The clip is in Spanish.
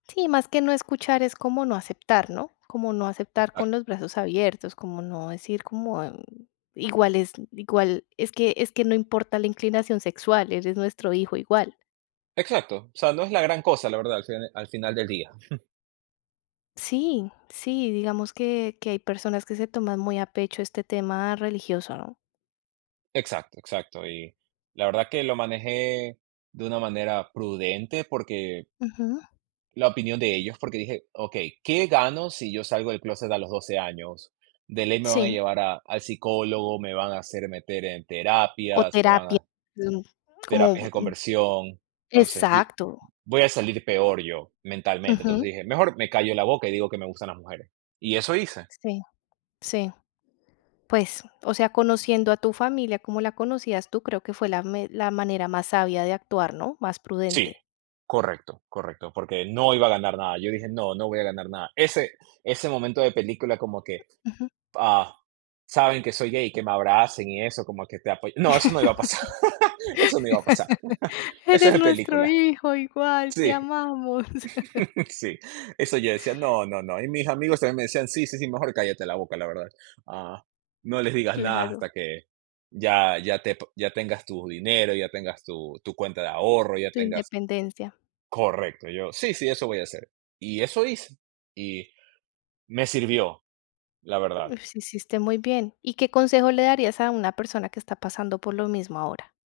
Sí, más que no escuchar, es como no aceptar, ¿no? Como no aceptar con Exacto. los brazos abiertos, como no decir: "Como, mm, igual es igual es que es que no importa la inclinación sexual, eres nuestro hijo igual". Exacto, o sea, no es la gran cosa, la verdad, al fin al final del día, jum. Sí, sí, digamos que que hay personas que se toman muy a pecho este tema religioso, ¿no? Exacto, exacto, y la verdad que lo manejé, de una manera prudente, porque Ujú. la opinión de ellos, porque dije: "Okey, ¿qué gano si yo salgo del clóset a los 12 años?, de ley me van a Sí. llevar a al psicólogo, me van a hacer meter en O terapias, me van terapia. a [unintelligible] como, terapias de mm, conversión. Entonces yo, exacto. voy a salir peor yo mentalmente", entonces Ujú. dije: "Mejor me callo la boca, y digo que me gustan las mujeres", y eso hice. Sí, sí, pues, o sea, conociendo a tu familia como la conocías tú creo que fue la me la manera más sabia de actuar, ¿no?, más Sí, prudente. correcto, correcto, porque no iba a ganar nada, yo dije: "No, no voy a ganar nada". Ese ese momento de película, como que: Ujú. "Ah, saben que soy gay", que me abracen y eso, como que te apoy no eso no iba a pasar, eso no iba a pasar, eso es Eres de nuestro película, hijo, igual, te sí, amamos. sí, eso yo decía: "No, no, no". Y mis amigos también me decían: "Sí, sí, sí, mejor cállate la boca, la verdad, ah, no les digas nada Claro. hasta que ya, ya te ya tengas tu dinero, ya tengas tu tu cuenta de ahorro, ya Tu tengas" independencia. Correcto, yo: "Sí, sí, eso voy a hacer". Y eso hice, y me sirvió, la verdad. Mm, sí hiciste muy bien, ¿y qué consejo le darías a una persona que está pasando por lo mismo ahora?